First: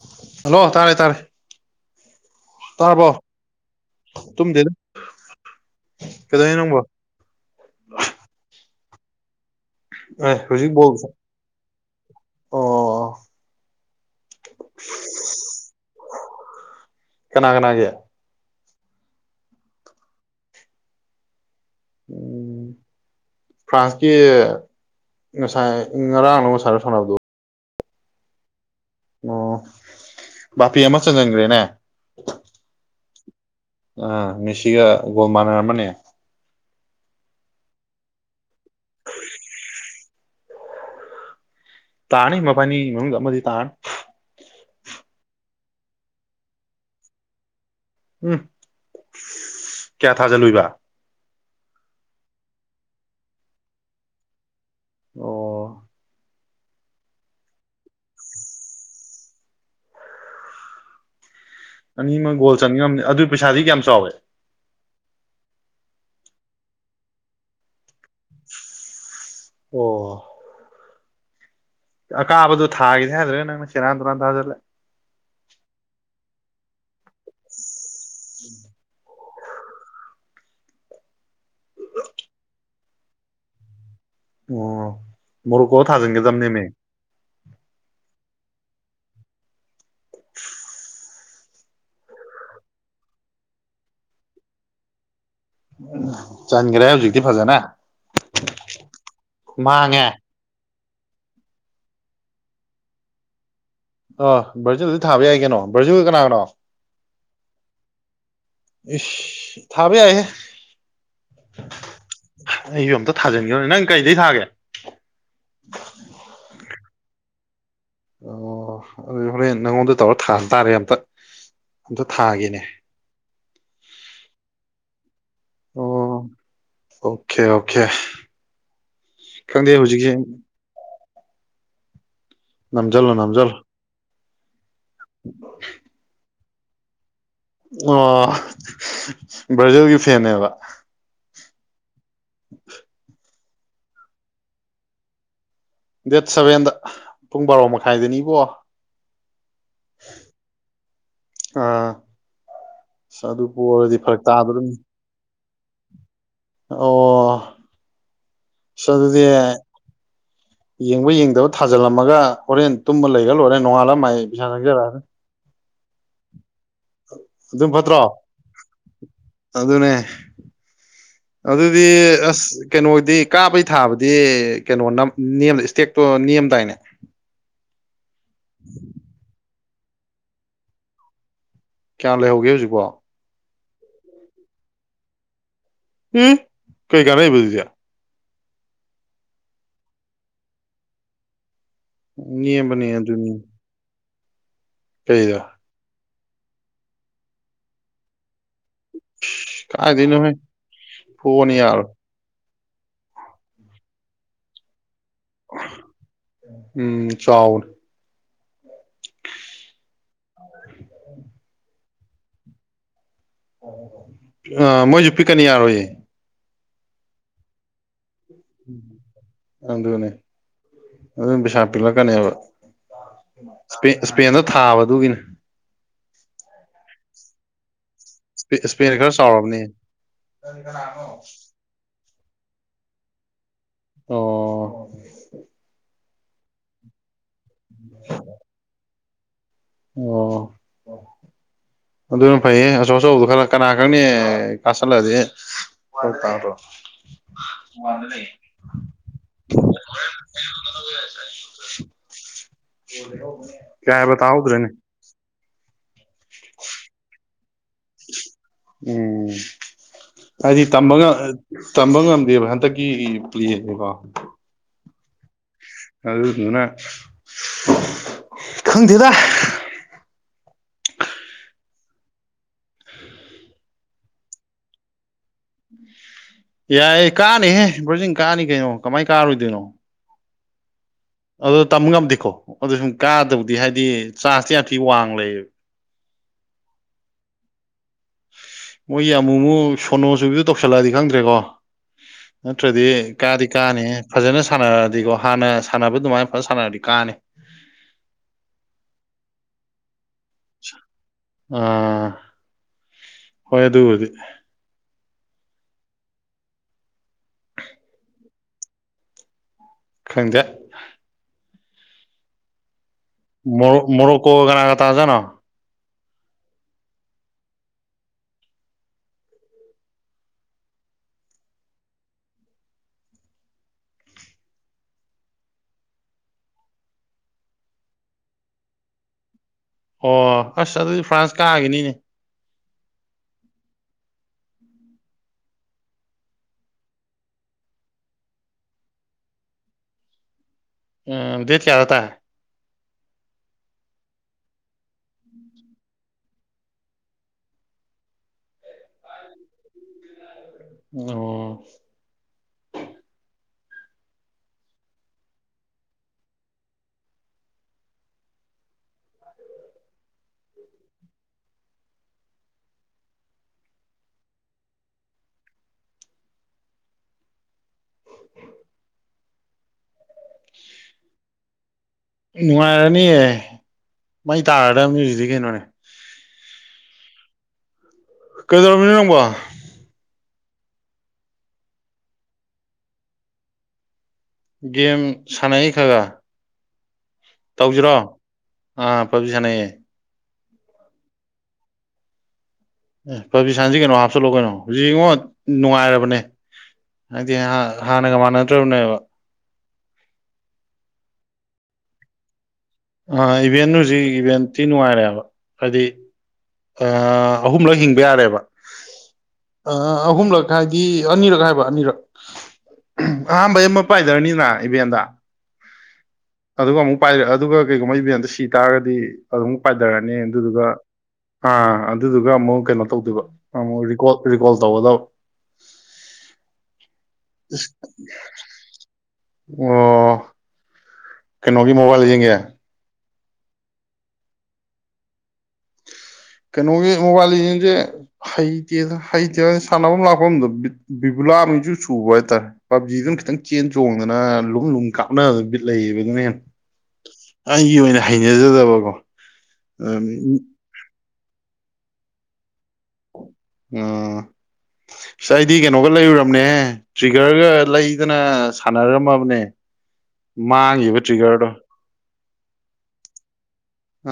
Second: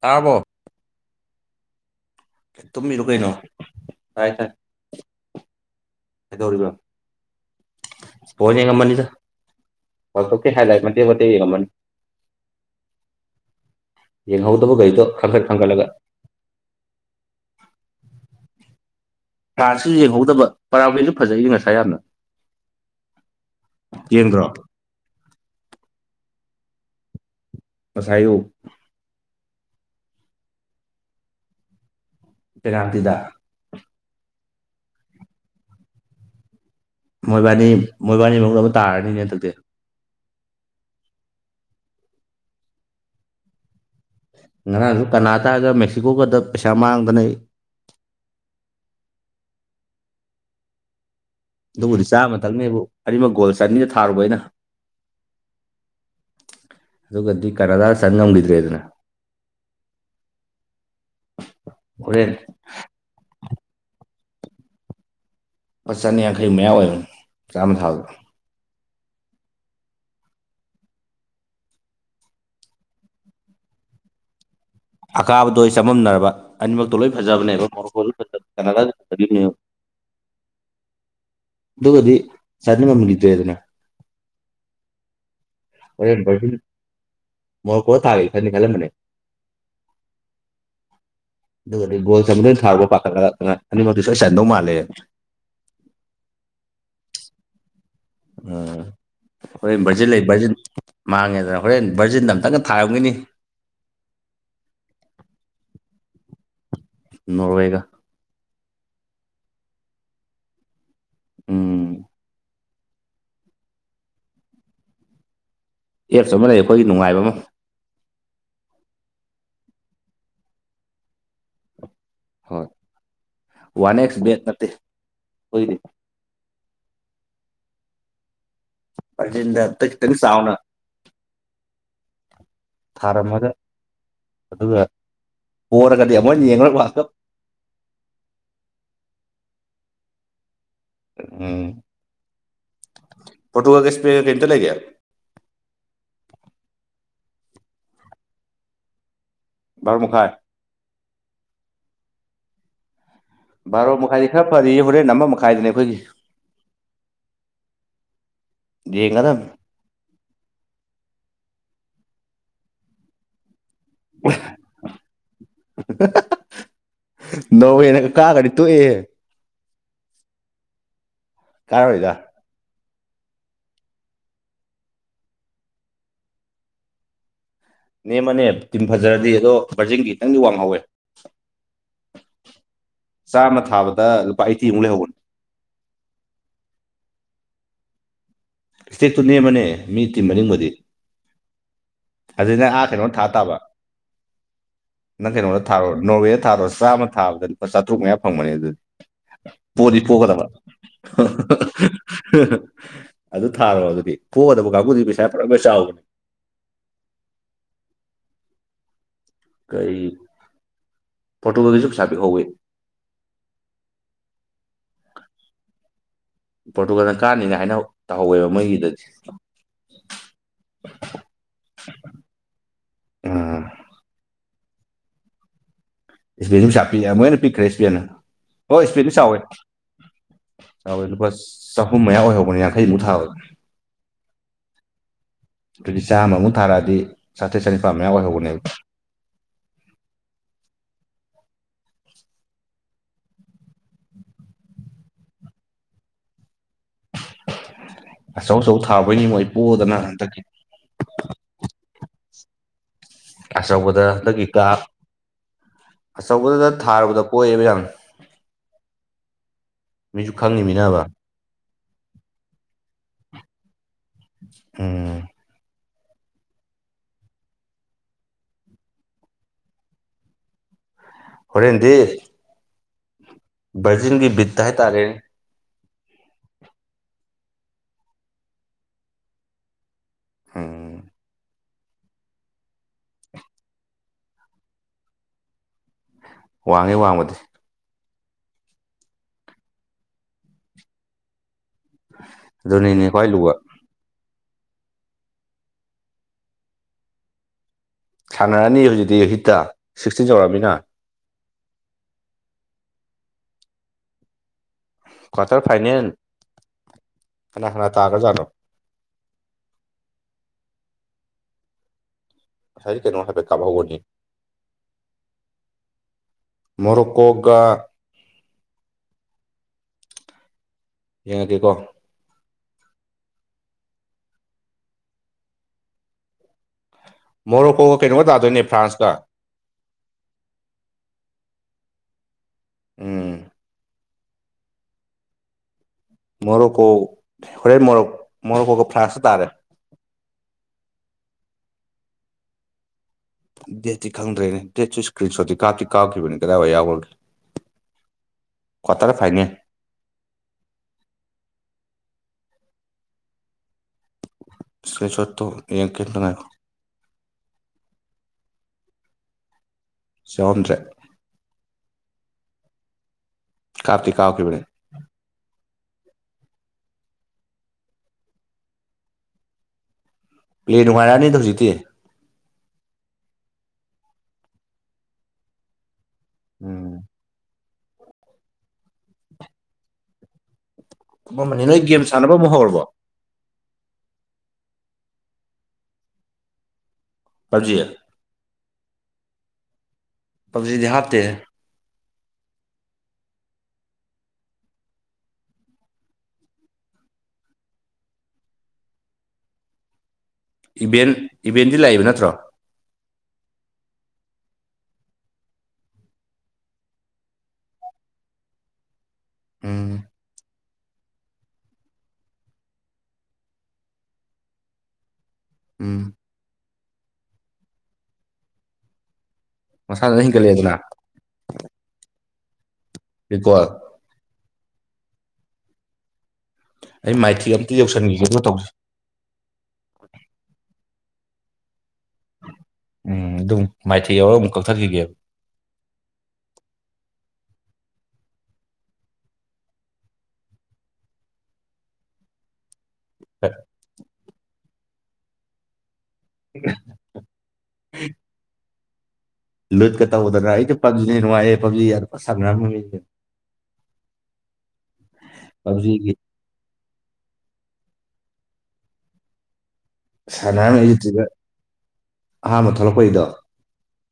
ꯇꯥꯕꯣ ꯍꯜꯂꯣ ꯇꯥꯔꯦ ꯇꯥꯔꯦ ꯇꯨꯝꯃꯤꯔꯣ ꯇꯥꯔꯕꯣ ꯀꯩꯅꯣ ꯇꯥꯏ ꯇꯥꯏ ꯇꯨꯝꯗꯦꯗ ꯀꯩꯗꯧꯅꯣ ꯅꯪꯕꯣ ꯐꯣꯅꯤ ꯌꯦꯉ ꯃꯅꯤꯗ ꯐ ꯑꯦ ꯄꯣꯛ ꯀꯩ ꯈꯥꯏ ꯍꯧꯖꯤꯛ ꯂꯦ ꯕꯣꯜ ꯃꯗꯤꯦ ꯇ ꯍꯒ ꯃꯅꯤ ꯑꯣ ꯌꯦꯡꯍꯧꯗꯕ ꯒꯥꯔꯤꯗꯣ ꯈꯪꯈꯠ ꯈꯪꯒꯠꯂꯒ ꯀꯅꯥ ꯀꯅꯥꯒꯤ ꯀꯥꯁꯤꯁꯨ ꯌꯦꯡꯍꯧꯗꯕ ꯄꯔꯥꯕꯦꯁꯨ ꯐꯖꯩ ꯉꯁꯥꯏ ꯌꯥꯝꯅ ꯎꯝ ꯐ꯭ꯔꯥꯟꯁꯀꯤ ꯌꯦꯡꯗ꯭ꯔꯣ ꯉꯁꯥꯏ ꯉꯔꯥꯡꯅ ꯉꯁꯥꯅ ꯁꯥꯟꯅꯕꯗꯣ ꯉꯁꯥꯏꯌꯨ ꯑꯣ ꯚꯄꯦ ꯑꯃ ꯆꯪꯁꯤꯟꯈ꯭ꯔꯦꯅꯦ ꯁꯦꯅꯞꯇꯤꯗ ꯑ ꯃꯤꯁꯤꯒ ꯒꯣꯜ ꯃꯥꯟꯅꯔ ꯑꯃꯅꯦ ꯃꯣꯏꯕꯥꯅꯤ ꯃꯣꯏꯕꯥꯅꯤ ꯐꯗ ꯑꯃ ꯇꯥꯔꯅꯤꯅꯦ ꯍ ꯅꯛꯇꯦ ꯇꯥꯅꯤ ꯃꯕꯥꯅꯤ ꯃꯅꯨꯡꯗ ꯑꯃꯗꯤ ꯇꯥꯅꯤ ꯉꯔꯥꯡꯁꯨ ꯀꯅꯥꯇꯥꯒ ꯃꯦꯛꯁꯤꯀꯣꯒꯗ ꯄꯩꯁꯥ ꯃꯥꯡꯗꯅ ꯎꯝ ꯀꯌꯥ ꯊꯥꯖꯜꯂꯨꯏꯕ ꯑꯗꯨꯕꯨꯗꯤ ꯆꯥꯝꯃ ꯊꯛꯅꯤꯕꯨ ꯑꯅꯤꯃꯛ ꯒꯣꯜ ꯆꯟꯅꯤꯗ ꯊꯥꯔꯨꯕ ꯑꯩꯅ ꯑꯣ ꯑꯗꯨꯒꯗꯤ ꯀꯅꯥꯗꯥ ꯆꯟ ꯉꯝꯈꯤꯗ꯭ꯔꯦꯗꯅ [unintelligible] ꯍꯣꯔꯦꯟ ꯑꯅꯤꯃꯛ ꯒꯣꯜ ꯆꯟ ꯉꯝꯅꯤ ꯑꯗꯨꯒꯤ ꯄꯩꯁꯥꯗꯤ ꯀꯌꯥꯝ ꯆꯥꯎꯋꯦ ꯑ ꯆꯅꯤꯌꯥꯡꯈꯩ ꯃꯌꯥ ꯑꯣꯏꯕ ꯆꯥꯝꯃ ꯊꯥꯗ ꯑꯣ ꯑ ꯀꯥꯕꯗꯨ ꯊꯥꯈꯤꯗꯦ ꯍꯥꯏꯗ꯭ꯔꯦ ꯅꯪꯅ ꯁꯦꯔꯥꯟ ꯇꯨꯔꯥꯟ ꯊꯥꯖꯤꯜꯂꯦ ꯑꯀꯥꯕꯗꯣ ꯑꯩ ꯆꯃꯝꯅꯔꯕ ꯑꯅꯤꯃꯛꯇꯣ ꯂꯣꯏ ꯐꯖꯕꯅꯦ ꯎꯝ ꯀꯅꯥ ꯑꯗꯨꯒꯗꯤ ꯆꯅꯤ ꯃꯃꯤꯇꯦꯗꯅ ꯑꯣ ꯃꯣꯔꯣꯛꯀꯣ ꯑꯣꯁꯤ ꯊꯥꯖꯤꯟꯒꯗꯕꯅꯦꯃꯦ ꯃ ꯀ ꯇꯥꯔꯤ ꯈꯅꯤ ꯈꯂꯦ ꯃꯅꯦ ꯑꯗꯨꯒꯗꯤ ꯒꯣꯜ ꯆꯟꯕꯗ ꯑꯣꯏꯅ ꯊꯥꯔꯨꯒ ꯄꯥꯈꯠꯂꯒ ꯑꯅꯤꯃꯛꯇꯤꯁꯨ ꯑꯩ ꯆꯅꯗꯧ ꯃꯥꯜꯂꯦ ꯎꯝ ꯆꯟꯈ꯭ꯔꯦ ꯍꯧꯖꯤꯛꯇꯤ ꯐꯖꯅ ꯑ ꯃꯥꯡꯉꯦ ꯍꯣꯏꯖꯦꯠ ꯂꯩꯠ ꯃꯥꯡꯉꯦꯗꯅ ꯍꯣꯔꯦꯟ ꯚꯔꯖꯤꯟꯗ ꯑꯝꯇꯪꯒ ꯊꯥꯔꯝꯒꯅꯤ ꯑ ꯚꯥꯔꯖꯜꯗꯨꯗꯤ ꯊꯥꯕ ꯌꯥꯏ ꯀꯩꯅꯣ ꯚꯔꯖꯨꯜ ꯀꯅꯥ ꯀꯅꯣ ꯅꯣꯔꯋꯦꯒ ꯏ ꯊꯥꯕꯦ ꯌꯥꯍꯦ ꯎꯝ ꯑꯩꯁꯨ ꯑꯃꯝꯇ ꯊꯥꯖꯤꯟꯈꯤꯕꯣꯅꯦ ꯅꯪ ꯀꯩꯗꯩ ꯊꯥꯒꯦ ꯑꯦꯞꯁ ꯑꯃ ꯂꯩ ꯑꯩꯈꯣꯏꯒꯤ ꯅꯨꯡꯉꯥꯏꯕ ꯑꯃ ꯑꯣ ꯑꯗꯨ ꯍꯣꯔꯦꯟ ꯅꯪꯉꯣꯟꯗ ꯇꯧꯔ ꯊꯥꯇꯥꯥꯔꯦ ꯑꯝꯇ ꯑꯝꯇ ꯊꯥꯒꯦꯅꯦ ꯍꯣꯏ ꯋꯥꯟ ꯑꯦꯛꯁ ꯕꯦꯠ ꯅꯠꯇꯦ ꯈꯣꯏꯗꯤ ꯑꯣ ꯑꯣꯀꯦ ꯑꯣꯀꯦ ꯄꯆꯗ ꯈꯪꯗꯦ ꯍꯧꯖꯤꯛꯁꯦ ꯑꯪ ꯁꯥꯥꯎꯅ ꯅꯝꯁꯤꯜꯂꯣ ꯊꯥꯔꯝꯃꯒ ꯅꯝꯁꯤꯜꯂꯣ ꯑꯗꯨꯒ ꯀꯔꯒꯗꯤ ꯑꯃꯨꯛꯅ ꯌꯦꯡꯂꯡꯉꯒ ꯂꯀꯞ ꯑꯣ ꯕ꯭ꯔꯥꯖꯤꯜꯒꯤ ꯐꯦꯟꯅꯦꯕ ꯑꯝ [inaudible] ꯄꯣꯔꯇꯨꯒꯜꯒ ꯁꯄꯦꯟꯒ ꯀꯩ ꯅꯨꯃꯤꯠꯇ ꯂꯩꯒꯦ ꯗꯦꯠ ꯁꯚꯦꯟꯗ ꯄꯨꯡ ꯕꯥꯔꯣ ꯃꯈꯥꯏꯗꯅꯤ ꯏꯕꯣ ꯕꯔꯣ ꯃꯈꯥꯏ ꯑꯥ ꯑꯁ ꯑꯗꯨꯕꯨ ꯑꯣꯏꯔꯗꯤ ꯐꯔꯛ ꯇꯥꯗ ꯑꯗꯨꯝ ꯍꯨꯔꯦꯟ ꯑꯃ ꯃꯈꯥꯏꯗꯅꯦ ꯑꯩꯈꯣꯏꯒꯤ ꯑꯣ ꯁꯣ ꯑꯗꯨꯗꯤ ꯌꯦꯡꯒꯗꯕꯅꯤ ꯌꯦꯡꯕ ꯌꯦꯡꯗꯕ ꯊꯥꯖꯤꯜꯂꯝꯃꯒ ꯍꯣꯔꯦꯟ ꯇꯨꯝꯃ ꯂꯩꯒ ꯂꯣꯏꯔꯦ ꯅꯣꯡꯉꯥꯜꯂ ꯃꯥꯥꯏ ꯄꯩꯁꯥ ꯆꯪꯖꯔꯛꯑꯅꯤ ꯑꯗꯨꯝ ꯐꯠꯇ꯭ꯔꯣ ꯅꯣꯔꯋꯦꯅꯒ ꯀꯥꯒꯗꯤ ꯇꯣꯛꯑꯦ ꯑꯗꯨꯅꯦ ꯑꯗꯨꯗꯤ ꯀꯥꯔꯣꯏꯗ ꯑꯁ ꯀꯩꯅꯣꯗꯤ ꯀꯥꯕꯩ ꯊꯥꯕꯗꯤ ꯀꯩꯅꯣ ꯏꯁꯇꯦꯛꯇꯣ ꯅꯦꯝꯗꯥꯏꯅꯦ ꯅꯦꯝꯕꯅꯦ ꯇꯤꯝ ꯐꯖꯔꯗꯤ ꯑꯗꯣ ꯕꯔꯖꯤꯜꯒꯤ ꯈꯤꯇꯪꯗꯤ ꯋꯥꯡꯍꯧꯋꯦ ꯀꯌꯥꯝ ꯂꯩꯍꯧꯒꯦ ꯍꯧꯖꯤꯛꯄꯣ ꯆꯥꯝꯃ ꯊꯥꯕꯗ ꯂꯨꯄꯥ ꯑꯩꯇꯤꯃꯨꯛ ꯂꯩꯍꯧꯕꯅꯤ ꯎ ꯀꯩ ꯀꯥꯟꯅꯩꯕ ꯑꯗꯨꯗꯤ ꯏꯁꯇꯦꯛꯇꯨ ꯅꯦꯝꯕꯅꯦ ꯃꯤ ꯇꯤꯝ ꯃꯅꯤꯡꯕꯨꯗꯤ ꯑꯗꯨꯅ ꯅꯦꯝꯕꯅꯦ ꯑꯥ ꯀꯩꯅꯣ ꯊꯥ ꯑꯗꯨꯅꯤ ꯇꯥꯕ ꯅꯪ ꯀꯩꯗ ꯀꯩꯅꯣꯗ ꯊꯥꯔꯣ ꯅꯣꯔꯋꯦꯗ ꯊꯥꯔꯣ ꯆꯥꯝꯃ ꯊꯥꯕꯗꯗꯤ ꯂꯨꯄꯥ ꯆꯥꯇ꯭ꯔꯨꯛ ꯃꯌꯥ ꯐꯪꯕꯅꯦ ꯑꯗꯨꯗꯤ ꯄꯣꯗꯤ ꯀꯥꯏꯗꯩꯅꯣꯍꯦ ꯄꯣꯒꯗꯕ ꯐꯨꯑꯣꯅ ꯌꯥꯔꯣꯏ ꯑꯗꯨ ꯊꯥꯔꯣ ꯑꯗꯨꯗꯤ ꯄꯣꯒꯗꯕ ꯀꯥꯡꯕꯨꯗꯨꯗꯤ ꯄꯩꯁꯥ ꯄꯨꯂꯞ ꯑꯃ ꯆꯥꯎꯕꯅꯤ ꯎꯝ ꯆꯥꯎꯕꯅꯤ ꯀꯩ ꯄꯣꯔꯇꯨꯒꯜꯒꯤꯁꯨ ꯄꯩꯁꯥ ꯄꯤꯛꯍꯧꯋꯤ ꯑꯣ ꯃꯣꯏꯁꯨ ꯄꯤꯛꯀꯅꯤ ꯌꯥꯔꯣꯏꯌꯦ ꯄꯣꯔꯇꯨꯒꯜꯅ ꯀꯥꯅꯤꯅ ꯍꯥꯏꯅ ꯇꯥꯍꯧꯋꯦꯕ ꯃꯣꯏꯒꯤꯗꯗꯤ ꯑꯗꯨꯅꯦ ꯑꯗꯨꯝ ꯄꯩꯁꯥ ꯄꯤꯂꯛꯀꯅꯦꯕ ꯎꯝ ꯏꯁꯄꯦꯟꯗ ꯊꯥꯕ ꯑꯗꯨꯒꯤꯅꯤ ꯏꯁꯄꯦꯟꯖꯨ ꯄꯩꯁꯥ ꯄꯤꯛꯑꯦ ꯑꯃꯨꯛ ꯍꯦꯟꯅ ꯄꯤꯛꯈ꯭ꯔꯦ ꯏꯁꯄꯦꯟꯅ ꯍꯣꯏ ꯏꯁꯄꯦꯟ ꯈꯔ ꯏꯁꯄꯦꯟꯗꯤ ꯆꯥꯎꯋꯦ ꯆꯥꯎꯔꯕꯅꯦ ꯆꯥꯎꯋꯦ ꯂꯨꯄꯥ ꯆꯍꯨꯝ ꯃꯌꯥ ꯑꯣꯏꯍꯧꯕꯅꯦ ꯌꯥꯡꯈꯩꯃꯨꯛ ꯊꯥꯕꯗ ꯑꯣ ꯑꯗꯨꯗꯤ ꯆꯥꯝꯃꯨꯛ ꯊꯥꯔꯛꯑꯗꯤ ꯆꯥꯇ꯭ꯔꯦ ꯆꯅꯤꯄꯥꯥꯟ ꯃꯌꯥ ꯑꯣꯏꯍꯧꯕꯅꯦꯕ ꯑꯣ ꯑꯗꯨꯅ ꯐꯩꯌꯦ ꯑꯆꯧ ꯑꯆꯧꯕꯗꯨꯣ ꯈꯔ ꯀꯅꯥ ꯈꯪꯅꯤ ꯀꯥꯁꯜꯂꯗꯤ ꯍꯣꯏ ꯇꯥꯕꯔꯣ ꯑꯆꯧ ꯑꯆꯧ ꯊꯥꯕꯩꯅꯤ ꯃꯣ ꯑꯩ ꯄꯣꯗꯅ ꯍꯟꯗꯛꯀꯤ ꯀꯩ ꯑꯆꯧꯕꯗ ꯍꯥꯏꯕ ꯇꯥꯍꯧ ꯍꯟꯗꯛꯀꯤ ꯑꯆꯧꯕꯗꯨꯗ ꯊꯥꯔꯨꯕꯗ ꯄꯣꯏꯌꯦꯕ ꯌꯥꯝꯅ ꯎꯝ ꯃꯤꯁꯨ ꯍꯥꯏꯗꯤ ꯇꯝꯕ ꯈꯪꯉꯤꯃꯤꯅꯕ ꯇꯝꯕ ꯉꯝꯗꯦꯕ ꯍꯟꯗꯛꯀꯤ ꯄ꯭ꯂꯦꯗꯣꯀꯣ ꯎꯝ ꯑꯗꯨꯗꯨꯅ ꯈꯪꯗꯦꯗ ꯍꯣꯔꯦꯟꯗꯤ ꯕꯔꯖꯤꯟꯒꯤ ꯕꯤꯠꯇ ꯍꯥꯏꯇꯥꯔꯦꯅꯦ ꯎꯝ ꯌꯥꯏꯌꯦ ꯀꯥꯅꯤꯍꯦ ꯕ꯭ꯔꯖꯤꯟ ꯀꯥꯅꯤ ꯀꯩꯅꯣ ꯀꯃꯥꯏꯅ ꯀꯥꯔꯣꯏꯗꯣꯏꯅꯣ ꯑꯝ ꯑꯗꯨ ꯇꯝꯕ ꯉꯝꯗꯦꯀꯣ ꯑꯗꯨꯗ ꯁꯨꯝ ꯀꯥꯗꯕꯗꯤ ꯍꯥꯏꯗꯤ ꯆꯥꯟꯁꯇꯤ ꯌꯥꯝ ꯊꯤ ꯋꯥꯡ ꯂꯩꯌꯦꯕ ꯋꯥꯡꯉꯦ ꯋꯥꯡꯕꯗꯤ ꯃꯣꯏꯒꯤ ꯑꯃꯨꯃꯨꯛ ꯁꯣꯅꯣꯁꯨꯨꯕꯤꯗꯨ ꯇꯧꯁꯜꯂꯛꯑꯗꯤ ꯈꯪꯗ꯭ꯔꯦꯀꯣ ꯅꯠꯇ꯭ꯔꯗꯤ ꯑꯗꯨꯅꯤꯅꯦ ꯈ꯭ꯋꯥꯏ ꯀꯥꯗꯤ ꯂꯨꯕ ꯀꯥꯅꯤ ꯐꯖꯅ ꯁꯥꯟꯅꯔꯗꯤꯀꯣ ꯍꯥꯟꯅ ꯁꯥꯟꯅꯕ ꯑꯗꯨꯃꯥꯏꯅ ꯐꯖꯅ ꯁꯥꯟꯅꯔꯗꯤ ꯀꯥꯟꯅꯤ ꯁꯥꯟꯅꯔꯅꯤ ꯍꯧꯖꯤꯛꯇꯤ ꯍꯤꯠꯇ ꯁꯤꯛꯁꯇꯤꯟ ꯌꯧꯔꯃꯤꯅ ꯑꯥ ꯍꯣꯏ ꯑꯗꯨꯕꯨꯔꯗꯤ ꯀ꯭ꯋꯥꯇꯔ ꯐꯥꯏꯅꯦꯜ ꯀꯅꯥ ꯀꯅꯥ ꯇꯥꯒ꯭ꯔꯖꯥꯠꯅꯣ ꯈꯪꯖꯦ ꯍꯥꯏꯥꯏ ꯀꯩꯅꯣ ꯍꯥꯏꯐꯦꯠ ꯃ ꯀꯥꯞꯍꯧꯕꯅꯤ ꯃꯔ ꯀꯣ ꯀꯅꯥ ꯀ ꯇꯖꯅꯣ ꯃꯔꯛꯀꯣꯒ ꯌꯦꯡꯉꯒꯦꯀꯣ ꯃꯣꯔꯣꯀꯣꯒ ꯀꯩꯅꯣꯒ ꯇꯥꯗꯣꯏꯅꯦ ꯐ꯭ꯔꯥꯟꯁꯀ ꯑꯣ ꯑꯁ ꯑꯗꯨꯗꯤ ꯐ꯭ꯔꯥꯟꯁ ꯀꯥꯑꯒꯅꯤꯅꯦ ꯎꯝ ꯃꯣꯔꯣꯛꯀꯣꯛ ꯍꯣꯔꯦꯟ ꯃꯣꯔꯣꯛ ꯃꯣꯔꯣꯛꯀꯣꯛꯀ ꯐ꯭ꯔꯥꯁꯨ ꯇꯥꯔꯦ ꯎꯝ ꯗꯠ ꯀꯌꯥꯗꯇꯥ ꯗꯦꯠꯇꯤ ꯈꯪꯗ꯭ꯔꯦꯅꯦ ꯗꯦꯠꯁꯨ ꯏꯁꯀ꯭ꯔꯤꯟ ꯁꯣꯠꯇꯤ ꯀꯥꯞꯇꯤ ꯀꯥꯎꯈꯤꯕꯅꯤ ꯀꯗꯥꯏꯋꯥꯏ ꯌꯥꯎꯈ꯭ꯔꯒꯦ ꯀ꯭ꯋꯥꯇꯥꯔ ꯐꯥꯏꯅꯦ ꯑꯣꯝ ꯏꯁꯀ꯭ꯔꯔꯤꯠ ꯁꯣꯠꯇꯣ ꯌꯦꯡ ꯀꯦꯟ ꯇ ꯉꯥꯏꯔꯣ ꯁꯦ ꯍꯟꯗ꯭ꯔꯦꯠ ꯀꯔꯇꯤ ꯀꯥꯥꯎꯀꯤ ꯔꯦ ꯄ꯭ꯂꯦ ꯅꯨꯡꯉꯥꯏꯔꯛꯑꯅꯤꯗ ꯍꯧꯖꯤꯛꯇꯤ ꯅꯨꯡꯉꯥꯏꯔꯅꯤꯌꯦ ꯃꯩ ꯇꯥꯔꯗꯕꯅꯤ ꯍꯧ ꯑꯗꯨꯗꯤ ꯀꯩꯅꯣꯅꯦ ꯎꯝ ꯀꯗꯔꯃꯤꯅ ꯅꯪꯕꯣ ꯃꯃꯅꯦ ꯅꯣꯏ ꯒꯦꯝ ꯁꯥꯟꯅꯕ ꯑꯃ ꯍꯧꯔꯕꯣ ꯒꯦꯝ ꯁꯥꯟ ꯈꯥ ꯄꯞꯖꯤ ꯇꯧꯁꯤꯔꯣ ꯑꯥ ꯄꯕꯤ ꯁꯥꯟꯅꯩꯌꯦ ꯄꯞꯖꯤꯗꯤ ꯍꯥꯇꯦ ꯑꯦ ꯐꯕꯤ ꯁꯟꯁꯤ ꯀꯩꯅꯣ ꯍꯥꯞꯆꯜꯂꯣ ꯀꯩꯅꯣ ꯍꯧꯖꯤꯛ ꯌꯦꯡꯉꯣ ꯅꯨꯡꯉꯥꯏꯔꯕꯅꯦ ꯍꯥꯏꯗꯤ ꯍꯥꯟꯅꯒ ꯃꯥꯟꯅꯗ꯭ꯔꯕꯅꯦꯕ ꯏꯚꯦꯟ ꯏꯚꯦꯟꯗꯤ ꯂꯥꯛꯏꯕ ꯅꯠꯇ꯭ꯔꯣ ꯑ ꯏꯚꯦꯟ ꯍꯧꯖꯤꯛ ꯏꯚꯦꯟꯇꯤ ꯅꯨꯡꯉꯥꯏꯔꯦꯕ ꯍꯥꯏꯗꯤ ꯑꯍꯨꯝꯂꯛ ꯍꯤꯡꯕ ꯌꯥꯔꯦꯕ ꯎꯝ ꯑꯍꯨꯝꯂꯛ ꯗꯤ ꯑꯅꯤꯔꯛ ꯍꯥꯏꯕ ꯑꯅꯤꯔꯛ ꯑꯍꯥꯝꯕꯩ ꯑꯃ ꯄꯥꯏꯗꯔꯅꯤꯅ ꯏꯚꯦꯟꯗ ꯎꯝ ꯑꯗꯨꯒ ꯑꯃꯨꯛ ꯄꯥꯏꯔ ꯑꯗꯨꯒ ꯀꯩꯒꯨꯝꯕ ꯏꯕ ꯑꯇ ꯁꯤ ꯇꯥꯔꯒꯗꯤ ꯑꯗꯨꯃꯨꯛ ꯄꯥꯏꯊꯔꯅꯤ ꯃꯁꯥꯟꯅ ꯑꯗꯨꯗꯨꯒ ꯍꯦꯟꯒꯠꯂꯛꯑꯦꯗꯅ ꯑꯥ ꯑꯗꯨꯗꯨꯒ ꯑꯃꯨꯛ ꯀꯩꯅꯣ ꯇꯧꯗꯣꯏꯕ ꯔꯤꯀꯣꯜ ꯑꯃꯨꯛꯀꯣ ꯔꯤꯀꯣꯜ ꯇꯧꯒꯗꯕ ꯑꯩ ꯃꯥꯏꯊꯤ ꯑꯝꯇ ꯌꯧꯁꯤꯟꯈꯤꯒꯦꯗꯣ ꯇꯧꯁ ꯑꯣ ꯀꯩꯅꯣꯒꯤ ꯃꯣꯕꯥꯏꯜ ꯂꯩ ꯌꯦꯡꯒꯦ ꯎꯝ ꯑꯗꯨꯝ ꯃꯥꯏꯊꯩ ꯌꯥꯎꯔꯒ ꯑꯃꯨꯛ ꯀꯛꯊꯈꯤꯒꯦꯕ ꯀꯩꯅꯣꯒꯤ ꯃꯣꯕꯥꯏꯜꯡꯁꯦ ꯍꯩꯇꯦ ꯍꯩꯇꯦꯅ ꯁꯥꯟꯅꯐꯝ ꯂꯥꯛꯐꯝꯗꯣꯕꯤ ꯕꯤꯕꯨꯂꯥꯅꯤꯁꯨ ꯆꯨꯕ ꯍꯥꯏꯇꯥꯔꯦ ꯄꯞꯖꯤꯗꯨꯅ ꯈꯤꯇꯪ ꯆꯦꯟ ꯆꯣꯡꯗꯅ ꯂꯨꯝ ꯂꯨꯝ ꯀꯥꯞꯅ ꯕꯤꯠ ꯂꯩꯌꯦꯕ ꯑꯗꯨꯅꯦ ꯍ ꯑꯩꯒꯤ ꯑꯣꯏꯅ ꯍꯩꯅꯖꯗꯕꯀꯣ ꯂꯨꯠꯀ ꯇꯧꯗꯅ ꯑꯩꯣ ꯄꯕꯖꯤꯅꯦ ꯅꯨꯡꯉꯥꯏꯌꯦ ꯄꯕꯖꯤ ꯌꯥꯔ ꯁꯥꯟꯅꯔꯝꯃꯤ ꯃꯤ ꯎꯝ ꯑꯁ ꯑꯩꯗꯤ ꯀꯩꯅꯣꯒ ꯄꯞꯖꯤꯒꯤ ꯂꯩꯔꯨꯔꯕꯅꯦꯍꯦ ꯇ꯭ꯔꯤꯒꯔꯒ ꯂꯩꯗꯅ ꯁꯥꯟꯅꯔꯝꯃꯕꯅꯦ ꯁꯥꯟꯅꯔꯝꯃꯤ ꯑꯩꯖꯨ ꯃꯥꯡꯈꯤꯕ ꯇ꯭ꯔꯤꯒꯔ ꯇ꯭ꯔꯤꯒꯔꯗꯣ ꯑꯍꯥꯟꯕ ꯊꯣꯛꯂꯛꯄꯩꯗꯣ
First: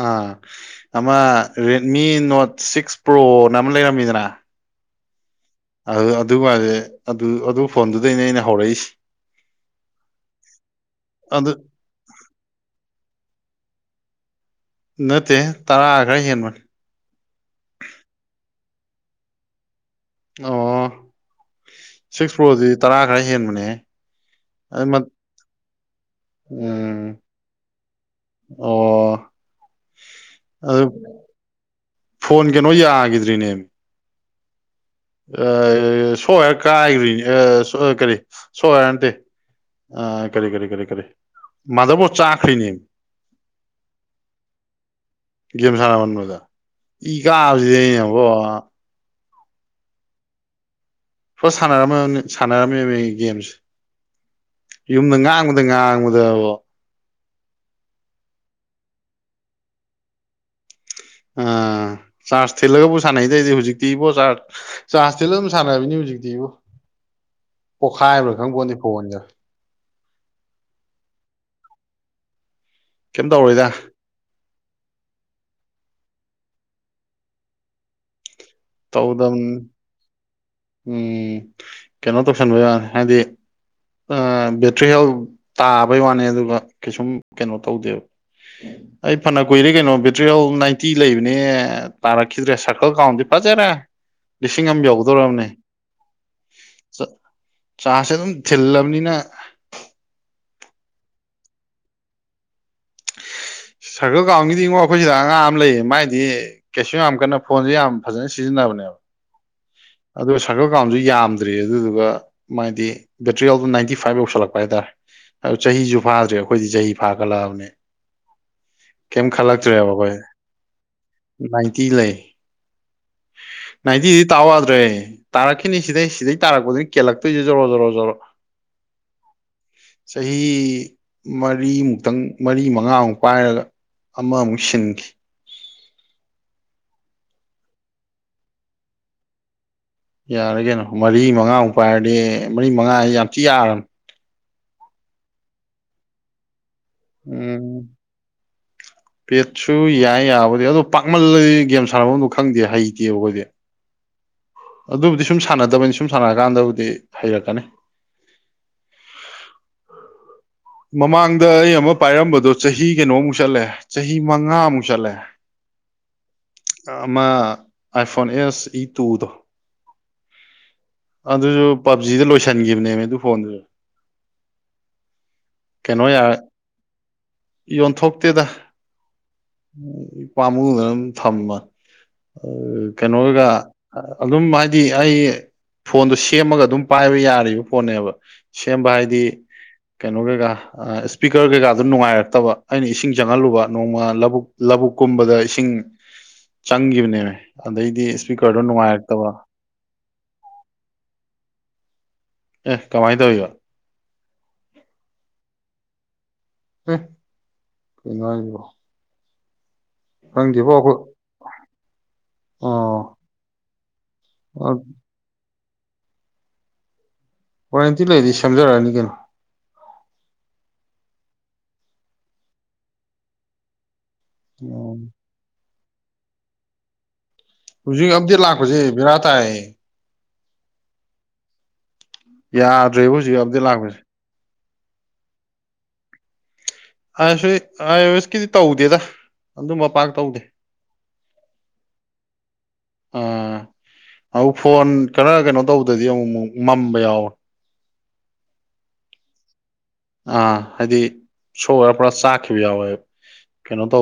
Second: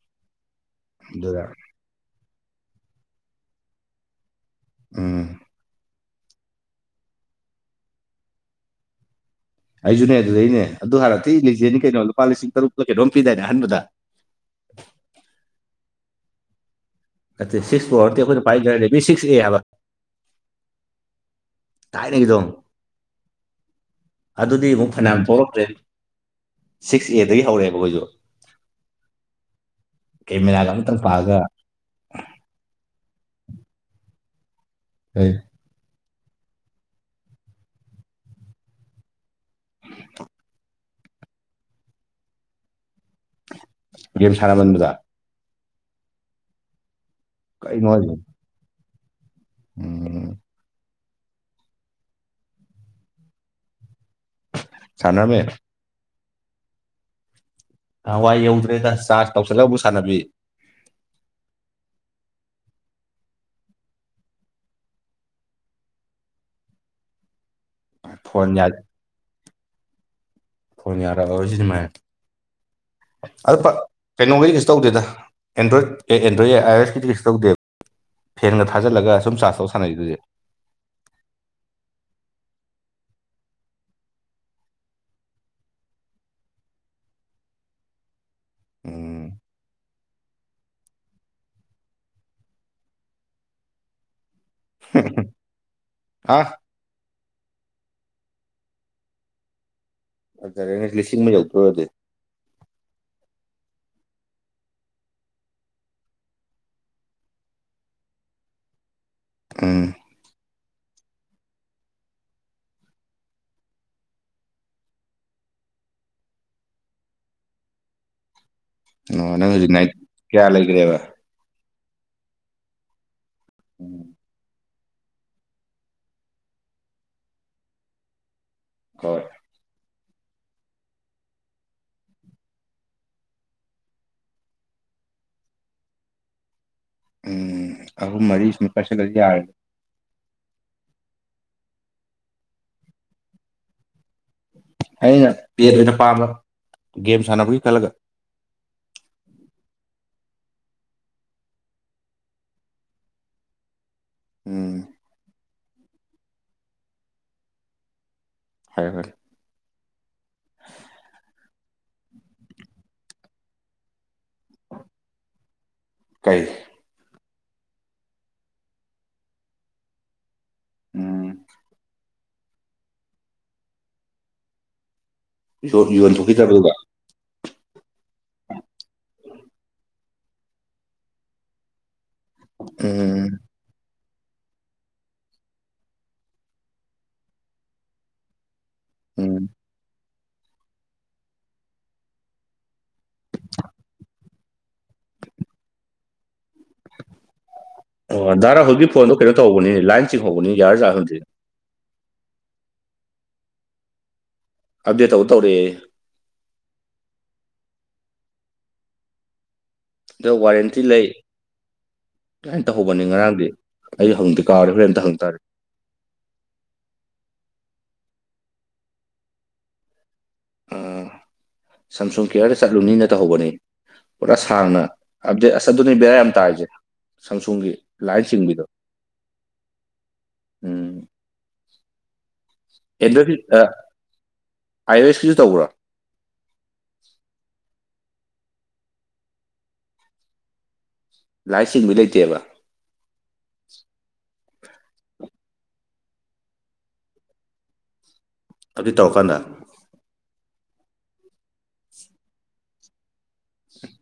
ꯑꯥ ꯑꯃ ꯑꯗꯨꯗ ꯔꯦꯠꯃꯤ ꯅꯣꯠ ꯁꯤꯛꯁ ꯄ꯭ꯔꯣꯅ ꯑꯃ ꯂꯩꯔꯝꯃꯤꯗꯅ ꯎꯝ ꯑꯗꯨ ꯑꯗꯨꯀꯥꯟꯗꯩ ꯑꯗꯨ ꯑꯗꯨ ꯐꯣꯟꯗꯨꯗꯩꯅꯦ ꯑꯩꯅ ꯍꯧꯔꯛꯏꯁꯤ ꯑꯩꯁꯨꯅꯦ ꯑꯗꯨꯗꯩꯅꯦ ꯑꯗꯨ ꯍꯥꯟꯅ ꯊꯤ ꯑꯗꯨ ꯂꯩꯖꯦꯟꯅꯤ ꯀꯩꯅꯣ ꯂꯨꯄꯥ ꯂꯤꯁꯤꯡ ꯇꯔꯨꯛꯇ ꯀꯩꯅꯣꯝ ꯄꯤꯗꯥꯏꯅꯦ ꯑꯍꯟꯕꯗ ꯅꯠꯇꯦꯍꯦ ꯇꯔꯥ ꯈꯔ ꯍꯦꯟꯕꯅꯤ ꯅꯠꯇꯦ ꯁꯤꯛꯁ ꯄꯔꫭ ꯅꯠꯇꯦ ꯑꯩꯈꯣꯏꯅ ꯄꯥꯏꯗꯨꯅ ꯔꯦꯠꯃꯤ ꯁꯤꯛꯁ ꯑꯦ ꯍꯥꯏꯕ ꯑꯣ ꯁꯤꯛꯁ ꯊꯥꯏꯅꯒꯤꯗꯣ ꯄ꯭ꯔꯣꯗꯤ ꯇꯔꯥ ꯈꯔ ꯍꯦꯟꯕꯅꯦꯍꯦ ꯑꯗꯨꯗꯤ ꯑꯃꯨꯛ ꯑꯗꯨ ꯐꯅꯌꯥꯝ ꯊꯣꯛꯂꯛꯇ꯭ꯔꯦ ꯁꯤꯛꯁ ꯑꯦꯗꯒꯤ ꯍꯧꯔꯛꯑꯦꯕ ꯑꯩꯈꯣꯏꯁꯨ ꯑꯣ ꯀꯦꯃꯦꯔꯥꯒ ꯑꯗꯨ ꯑꯃꯇꯪ ꯄꯥꯜꯂꯒ ꯐꯣꯟ ꯀꯩꯅꯣ ꯌꯥꯒꯤꯗ꯭ꯔꯤꯅꯦ ꯑ ꯁꯣꯞ ꯋꯌꯔ ꯀꯥꯏꯒꯔꯤꯅꯤ ꯑ ꯁꫭꯏꯔꯦ ꯀꯔꯤ ꯁꯣꯞ ꯋꯌꯔ ꯅꯠꯇꯦ ꯑ ꯀꯔꯤ ꯀꯔꯤ ꯀꯔꯤ ꯀꯔꯤ ꯃꯥꯗꯔꯕꯣꯠ ꯆꯥꯛꯈꯔꯤꯅꯦ ꯒꯦꯝ ꯁꯥꯟꯅꯃꯟꯕꯗ ꯒꯦꯝ ꯁꯥꯟꯅꯃꯟꯕꯗ ꯏ ꯀꯥꯕꯁꯤꯗꯤ ꯀꯩꯅꯣ ꯍꯥꯏꯁꯦ ꯑꯩꯅꯕꯣ ꯎꯝ ꯐꯥ ꯁꯥꯟꯅꯔꯝꯃꯝꯅꯤ ꯁꯥꯟꯅꯔꯝꯃꯤꯕ ꯒꯦꯝꯁꯦ ꯌꯨꯝꯗ ꯁꯥꯟꯅꯔꯝꯃꯦ ꯉꯥꯡꯕꯗ ꯉꯥꯡꯕꯗꯕꫭ ꯅꯍꯥꯟꯋꯥꯏ ꯌꯧꯗ꯭ꯔꯦꯗ ꯆꯥꯔꯁ ꯇꯧꯁꯤꯜꯂꯒꯕꯨ ꯁꯥꯟꯅꯕꯤ ꯑ ꯆꯥꯔꯁ ꯊꯤꯜꯂꯒꯕꯨ ꯁꯥꯟꯅꯩꯗ ꯑꯩꯗꯤ ꯍꯧꯖꯤꯛꯇꯤ ꯏꯕꯣ ꯆꯥꯔꯁ ꯆꯥꯔꯁ ꯇꯤꯜꯂ ꯑꯗꯨꯝ ꯁꯥꯟꯅꯕꯤꯅꯤ ꯍꯧꯖꯤꯛꯇꯤꯕꫭ ꯄꯣꯈꯥꯏꯕ꯭ꯔ ꯈꯪ ꯐꯣꯟ ꯌꯥ ꯄꫭꯟꯇꯦ ꯐꯣꯟꯒ ꯐꯣꯟ ꯌꯥꯗꯕꯁꯤ ꯑꯗꯨꯃꯥꯏ ꯀꯩꯝ ꯑꯗꯨ ꯇꯧꯔꯣꯏꯗ ꯀꯩꯅꯣꯒꯤꯗꯤ ꯀꯩꯁꯨ ꯇꯧꯗꯦꯗ ꯑꯦꯟꯗ꯭ꯔꯣꯠ ꯑꯦ ꯑꯦꯟꯗ꯭ꯔꯣꯠ ꯑ ꯌꯦ ꯑꯥꯏ ꯑꫭ ꯑꯦꯁꯀꯤꯗꯤ ꯀꯩꯁꯨ ꯇꯗꯦ ꯐꯦꯟꯒ ꯊꯥꯖꯜꯂꯒ ꯁꯨꯝ ꯆꯥꯔꯁ ꯇꯧꯗꯕꯅꯤ ꯇꯧ ꯁꯥꯟꯅꯩꯗꯨꯗꯤ ꯎꯝ ꯀꯩꯅꯣ ꯇꯧꯁꯟꯕ ꯌꯥꯅꯤ ꯍꯥꯏꯗꯤ ꯑ ꯕꯦꯇ꯭ꯔꯤ ꯍꯦꯜ ꯇꯥꯕꯩ ꯋꯥꯅꯦ ꯑꯗꯨꯒ ꯀꯩꯁꯨꯝ ꯀꯩꯅꯣ ꯇꯧꯗꯦꯕ ꯎ [unintelligible] ꯑꯩ ꯎꯝ ꯐꯅ ꯀꯨꯏꯔꯦ ꯀꯩꯅꯣ ꯕꯦꯇꯔꯤꯍꯦꯜ ꯅꯥꯏꯟꯇꯤ ꯂꯩꯕꯅꯦ ꯇꯥꯔꯛꯈꯤꯗ꯭ꯔꯦ ꯁꯔꯀꯜ ꯀꯥꯎꯟꯗꯤ ꯐꯖꯔꯦ ꯎ [inaudible] ꯂꯤꯁꯤꯡ ꯑꯃ ꯌꯧꯗꫭꯔꯝꯅꯦ ꯑꯥ ꯆꯥ ꯆꯔꯥꯁꯁꯦ ꯑꯗꯨꯝ ꯊꯤꯜꯂꯕꯅꯤꯅ ꯐꯖꯔꯦꯅꯦ ꯂꯤꯁꯤꯡ ꯑꯃ ꯌꯧꯗ꯭ꯔꫭꯗꯤ [inaudible] ꯁꯔꯀꯜ ꯀꯒꯥꯎꯟꯒꯤꯗꯤꯉꯣ ꯑꯩꯈꯣꯏꯁꯤꯗ ꯑꯉꯥꯡ ꯑꯃ ꯂꯩꯌꯦ ꯃꯥꯏꯗꯤ ꯀꯩꯁꯨ ꯌꯥꯝ ꯀꯟꯅ ꯐꯣꯟꯖꯩ ꯌꯥꯝ ꯐꯖꯅ ꯁꯤꯖꯤꯟꯅꯕꯅꯦꯕ ꯎꯝ ꯑꯗꯨ ꯁꯔꯀꯜ ꯀꯥꯎꯟꯖꯨ ꯌꯥꯝꯗ꯭ꯔꯤ ꯑꯗꯨꯗꯨꯒ ꯃꯥꯗꯤ ꯕꯦꯇꯔꯤꯍꯦꯜꯗꫭ ꯅꯥꯏꯟꯇꯤ ꯐꯥꯏꯞ ꯌꯧꯁꯜꯂꯛꯄ ꯍꯥꯏꯇꯥꯔꯦ ꯑꯗꯨ ꯆꯍꯤꯖꯨ ꯐꯥꯗ꯭ꯔꯤ ꯑꯩꯈꯣꯏꯗꯤ ꯆꯍꯤ ꯐꯥꯒꯠꯂꯛꯑꯕꯅꯤ ꯀꯩꯝ ꯑꯣ ꯅꯪ ꯍꯧꯖꯤꯛ ꯈꯜꯂꯛꯇ꯭ꯔꯦꯕ ꯅꯥꯏꯠ ꯑꯩꯈꯣꯏ ꯀꯌꯥ ꯂꯩꯈ꯭ꯔꯦꯕ ꯅꯥꯏꯟꯇꯤ ꯂꯩ ꯎꯝ ꯅꯥꯏꯟꯇꯤꯗꯤ ꯇꯥꯎ ꯌꯥꯗ꯭ꯔꯦ ꯇꯥꯔꯛꯈꯤꯅꯤ ꯁꯤꯗꯩ ꯁꯤꯗꯩ ꯇꯥꯔꯛꯄꯗꯩ ꯀꯦꯜꯂꯛꯇꯣꯏꯖꯤ ꯖꯔꯣ ꯖꯔꯣꯖꯔꯣ ꯍꯣꯏ ꯆꯍꯤ ꯃꯔꯤꯃꯨꯛꯇꯪ ꯃꯔꯤ ꯃꯪꯉꯥꯃꯨꯛ ꯄꯥꯏꯔꯒ ꯑꯃꯃꯨꯛ ꯁꯤꯟꯒꯦ ꯎꯝ ꯑꯍꯨꯝ ꯃꯔꯤ ꯁꯨꯝ ꯀꯥꯏꯁꯤꯜꯂ ꯌꯥꯔꯅꯤ ꯌꯥꯔꯦ ꯀꯩꯅꯣ ꯃꯔꯤ ꯃꯪꯉꯥꯃꯨꯛ ꯄꯥꯏꯔꯗꯤ ꯃꯔꯤ ꯃꯪꯉꯥꯁꯤꯖꯩ ꯌꯥꯝꯊꯤ ꯌꯥꯔꯝꯅꯤ ꯑꯩꯅ ꯄꯦꯠ ꯑꯣꯏꯅ ꯄꯥꯝꯕ ꯒꯦꯝ ꯁꯥꯟꯅꯕꯒꯤ ꯎꯝ ꯈꯜꯂꯒ ꯄꯦꯠꯁꯨ ꯌꯥꯏ ꯌꯥꯕꯗꯤ ꯑꯗꯣ ꯄꯥꯛꯃꯜꯂꯗꯤ ꯒꯦꯝ ꯁꯥꯟꯅꯐꯝꯗ ꯈꯪꯗꯦ ꯍꯩꯇꯦꯕ ꯑꯩꯈꯣꯏꯗꯤ ꯎꯝ ꯑꯗꯨꯕꯨꯗꯤ ꯁꯨꯝ ꯁꯥꯟꯅꯗꯕꯅꯤ ꯁꯨꯝ ꯁꯥꯟꯅꯔꯀꯥꯟꯗꯕꯨꯗꯤ ꯍꯩꯔꯛꯀꯅꯤ꯫ ꯍꯥꯏ ꯍꯣꯏ ꯃꯃꯥꯡꯗ ꯑꯩ ꯑꯃ ꯄꯥꯏꯔꯝꯕꯗꯣ ꯆꯍꯤ ꯀꯩꯅꯣꯃꯨꯛ ꯆꯠꯂꯦ ꯆꯍꯤ ꯃꯉꯥꯃꯨꯛ ꯆꯠꯂꯦ꯫ ꯀꯩ ꯑꯃ ꯑꯥꯏꯐꯣꯟ ꯑꯦꯁ ꯏ ꯇꯨꯗꯣ ꯎꯝ ꯑꯗꯨꯁꯨ ꯄꯞꯖꯤꯗ ꯂꯣꯏꯁꯤꯟꯈꯤꯕꯅꯦꯕ ꯑꯗꯨ ꯐꯣꯟꯗꯨꯁꯨ ꯀꯩꯅꯣ ꯌꯥ ꯌꯣꯟꯊꯣꯛꯈꯤꯗ꯭ꯔꯕꯗꯨꯒ ꯌꯣꯟꯊꯣꯛꯇꯦꯗ ꯏꯄꯥꯝꯃꯨꯗꯨꯗꯅ ꯑꯗꯨꯝ ꯊꯝꯕ ꯎꯝ ꯀꯩꯅꯣꯒ ꯑꯗꯨꯝ ꯍꯥꯏꯗꯤ ꯑꯩ ꯐꯣꯟꯗꯣ ꯁꯦꯝꯃꯒ ꯑꯗꯨꯝ ꯄꯥꯏꯕ ꯌꯥꯔꯤꯕ ꯐꯣꯟꯅꯦꯕ ꯁꯦꯝꯕ ꯍꯥꯏꯗꯤ ꯎꯝ ꯀꯩꯅꯣꯒꯩꯒ ꯏꯁꯄꯤꯀꯔ ꯀꯩꯀꯥꯗꯨ ꯅꯨꯡꯉꯥꯏꯔꯛꯇꯕ ꯑꯩꯅ ꯏꯁꯤꯡ ꯆꯪꯍꯜꯂꯨꯕ ꯅꯣꯡꯃ ꯂꯧꯕꯛ ꯂꯧꯕꯛ ꯀꯨꯝꯕꯗ ꯏꯁꯤꯡ ꯆꯪꯈꯤꯕꯅꯦꯕ ꯑꯣ ꯙꯔꯥ ꯍꯧꯖꯤꯛ ꯐꯣꯟꯗꯣ ꯀꯩꯅꯣ ꯇꯧꯕꯅꯤ ꯂꯥꯏꯟ ꯆꯤꯡꯍꯧꯕꯅꯤ ꯌꯥꯔ ꯖꯥꯠ ꯈꯪꯗꯦ꯫ ꯑꯦ ꯀꯃꯥꯏꯅ ꯇꯧꯔꯤꯕ ꯑꯞꯗꯦꯠ ꯇꯧ ꯇꯧꯔꯛꯑꯦ꯫ ꯀꯅꯣꯔꯤꯕꯣ ꯗ ꯋꯥꯔꯦꯟꯇꯤ ꯑꯩꯈꯣꯏ ꯂꯩ꯫ ꯀꯃꯥꯏ ꯇꯍꯧꯕꯅꯤ ꯑꯣ ꯉꯔꯥꯡꯗꯤ ꯑꯩ ꯍꯪꯗꯤꯦ ꯀꯥꯔꯦ ꯍꯣꯔ ꯑꯝꯇ ꯍꯪꯇꯥꯔꯦ꯫ ꯋꯥꯔꯦꯟꯇꯤ ꯂꯩꯗꯤ ꯁꯦꯝꯖꯔꯛꯑꯅꯤ ꯀꯩꯅꯣ ꯑꯥ ꯁꯝꯁꯨꯡ ꯀꯦꯌꯔꯗ ꯆꯠꯂꯨꯅꯤꯅ ꯇꯧꯍꯧꯕꯅꯤ ꯄꯨꯔꯥ ꯁꯥꯡꯅ ꯎꯝ ꯑꯞꯗꯦ ꯑꯁ ꯑꯗꯨꯅꯤ ꯕꯦꯔꯥ ꯌꯥꯝ ꯇꯥꯔꯤꯁꯦ ꯁꯪꯁꯨꯡꯒꯤ ꯍꯧꯖꯤꯛ ꯑꯞꯗꯦꯠ ꯂꯥꯛꯄꯁꯦ ꯕꯦꯔꯥ ꯇꯥꯏ ꯎꯝ ꯌꯥꯗ꯭ꯔꯦꯕ ꯑꯦꯟꯗ꯭ꯔꯣꯏꯀꯤ ꯍꯧꯖꯤꯛ ꯑꯞꯗꯦꯠ ꯂꯥꯛꯄꯁꯦ ꯑꯥꯏ ꯑꯦꯁꯀꯤꯁꯨ ꯇꯧꯕ꯭ꯔꯥ ꯑ ꯑꯥꯋꯦꯁꯀꯤꯗꯤ ꯇꯧꯗꯦꯗ ꯑꯗꯨ ꯃꯄꯥꯛ ꯇꯧꯗꯦ꯫ ꯂꯥꯏꯁꯤꯡꯕꯩ ꯂꯩꯇꯦꯕ ꯑꯥ ꯑꯃꯨꯛ ꯐꯣꯟ ꯈꯔ ꯀꯩꯅꯣ ꯇꯧꯕꯗꯗꯤ ꯑꯃꯨꯛ ꯑꯃꯨꯛ ꯃꯝꯕ ꯌꯥꯎꯕ ꯑꯗꯨꯏ ꯇꯧꯔꯀꯥꯟꯗ ꯑꯥ ꯍꯥꯏꯗꯤ ꯁꯣꯔꯔ ꯄꯨꯔꯥ ꯆꯥꯈꯤꯕ ꯌꯥꯎꯋꯦ ꯀꯩꯅꯣ ꯇꯧꯕ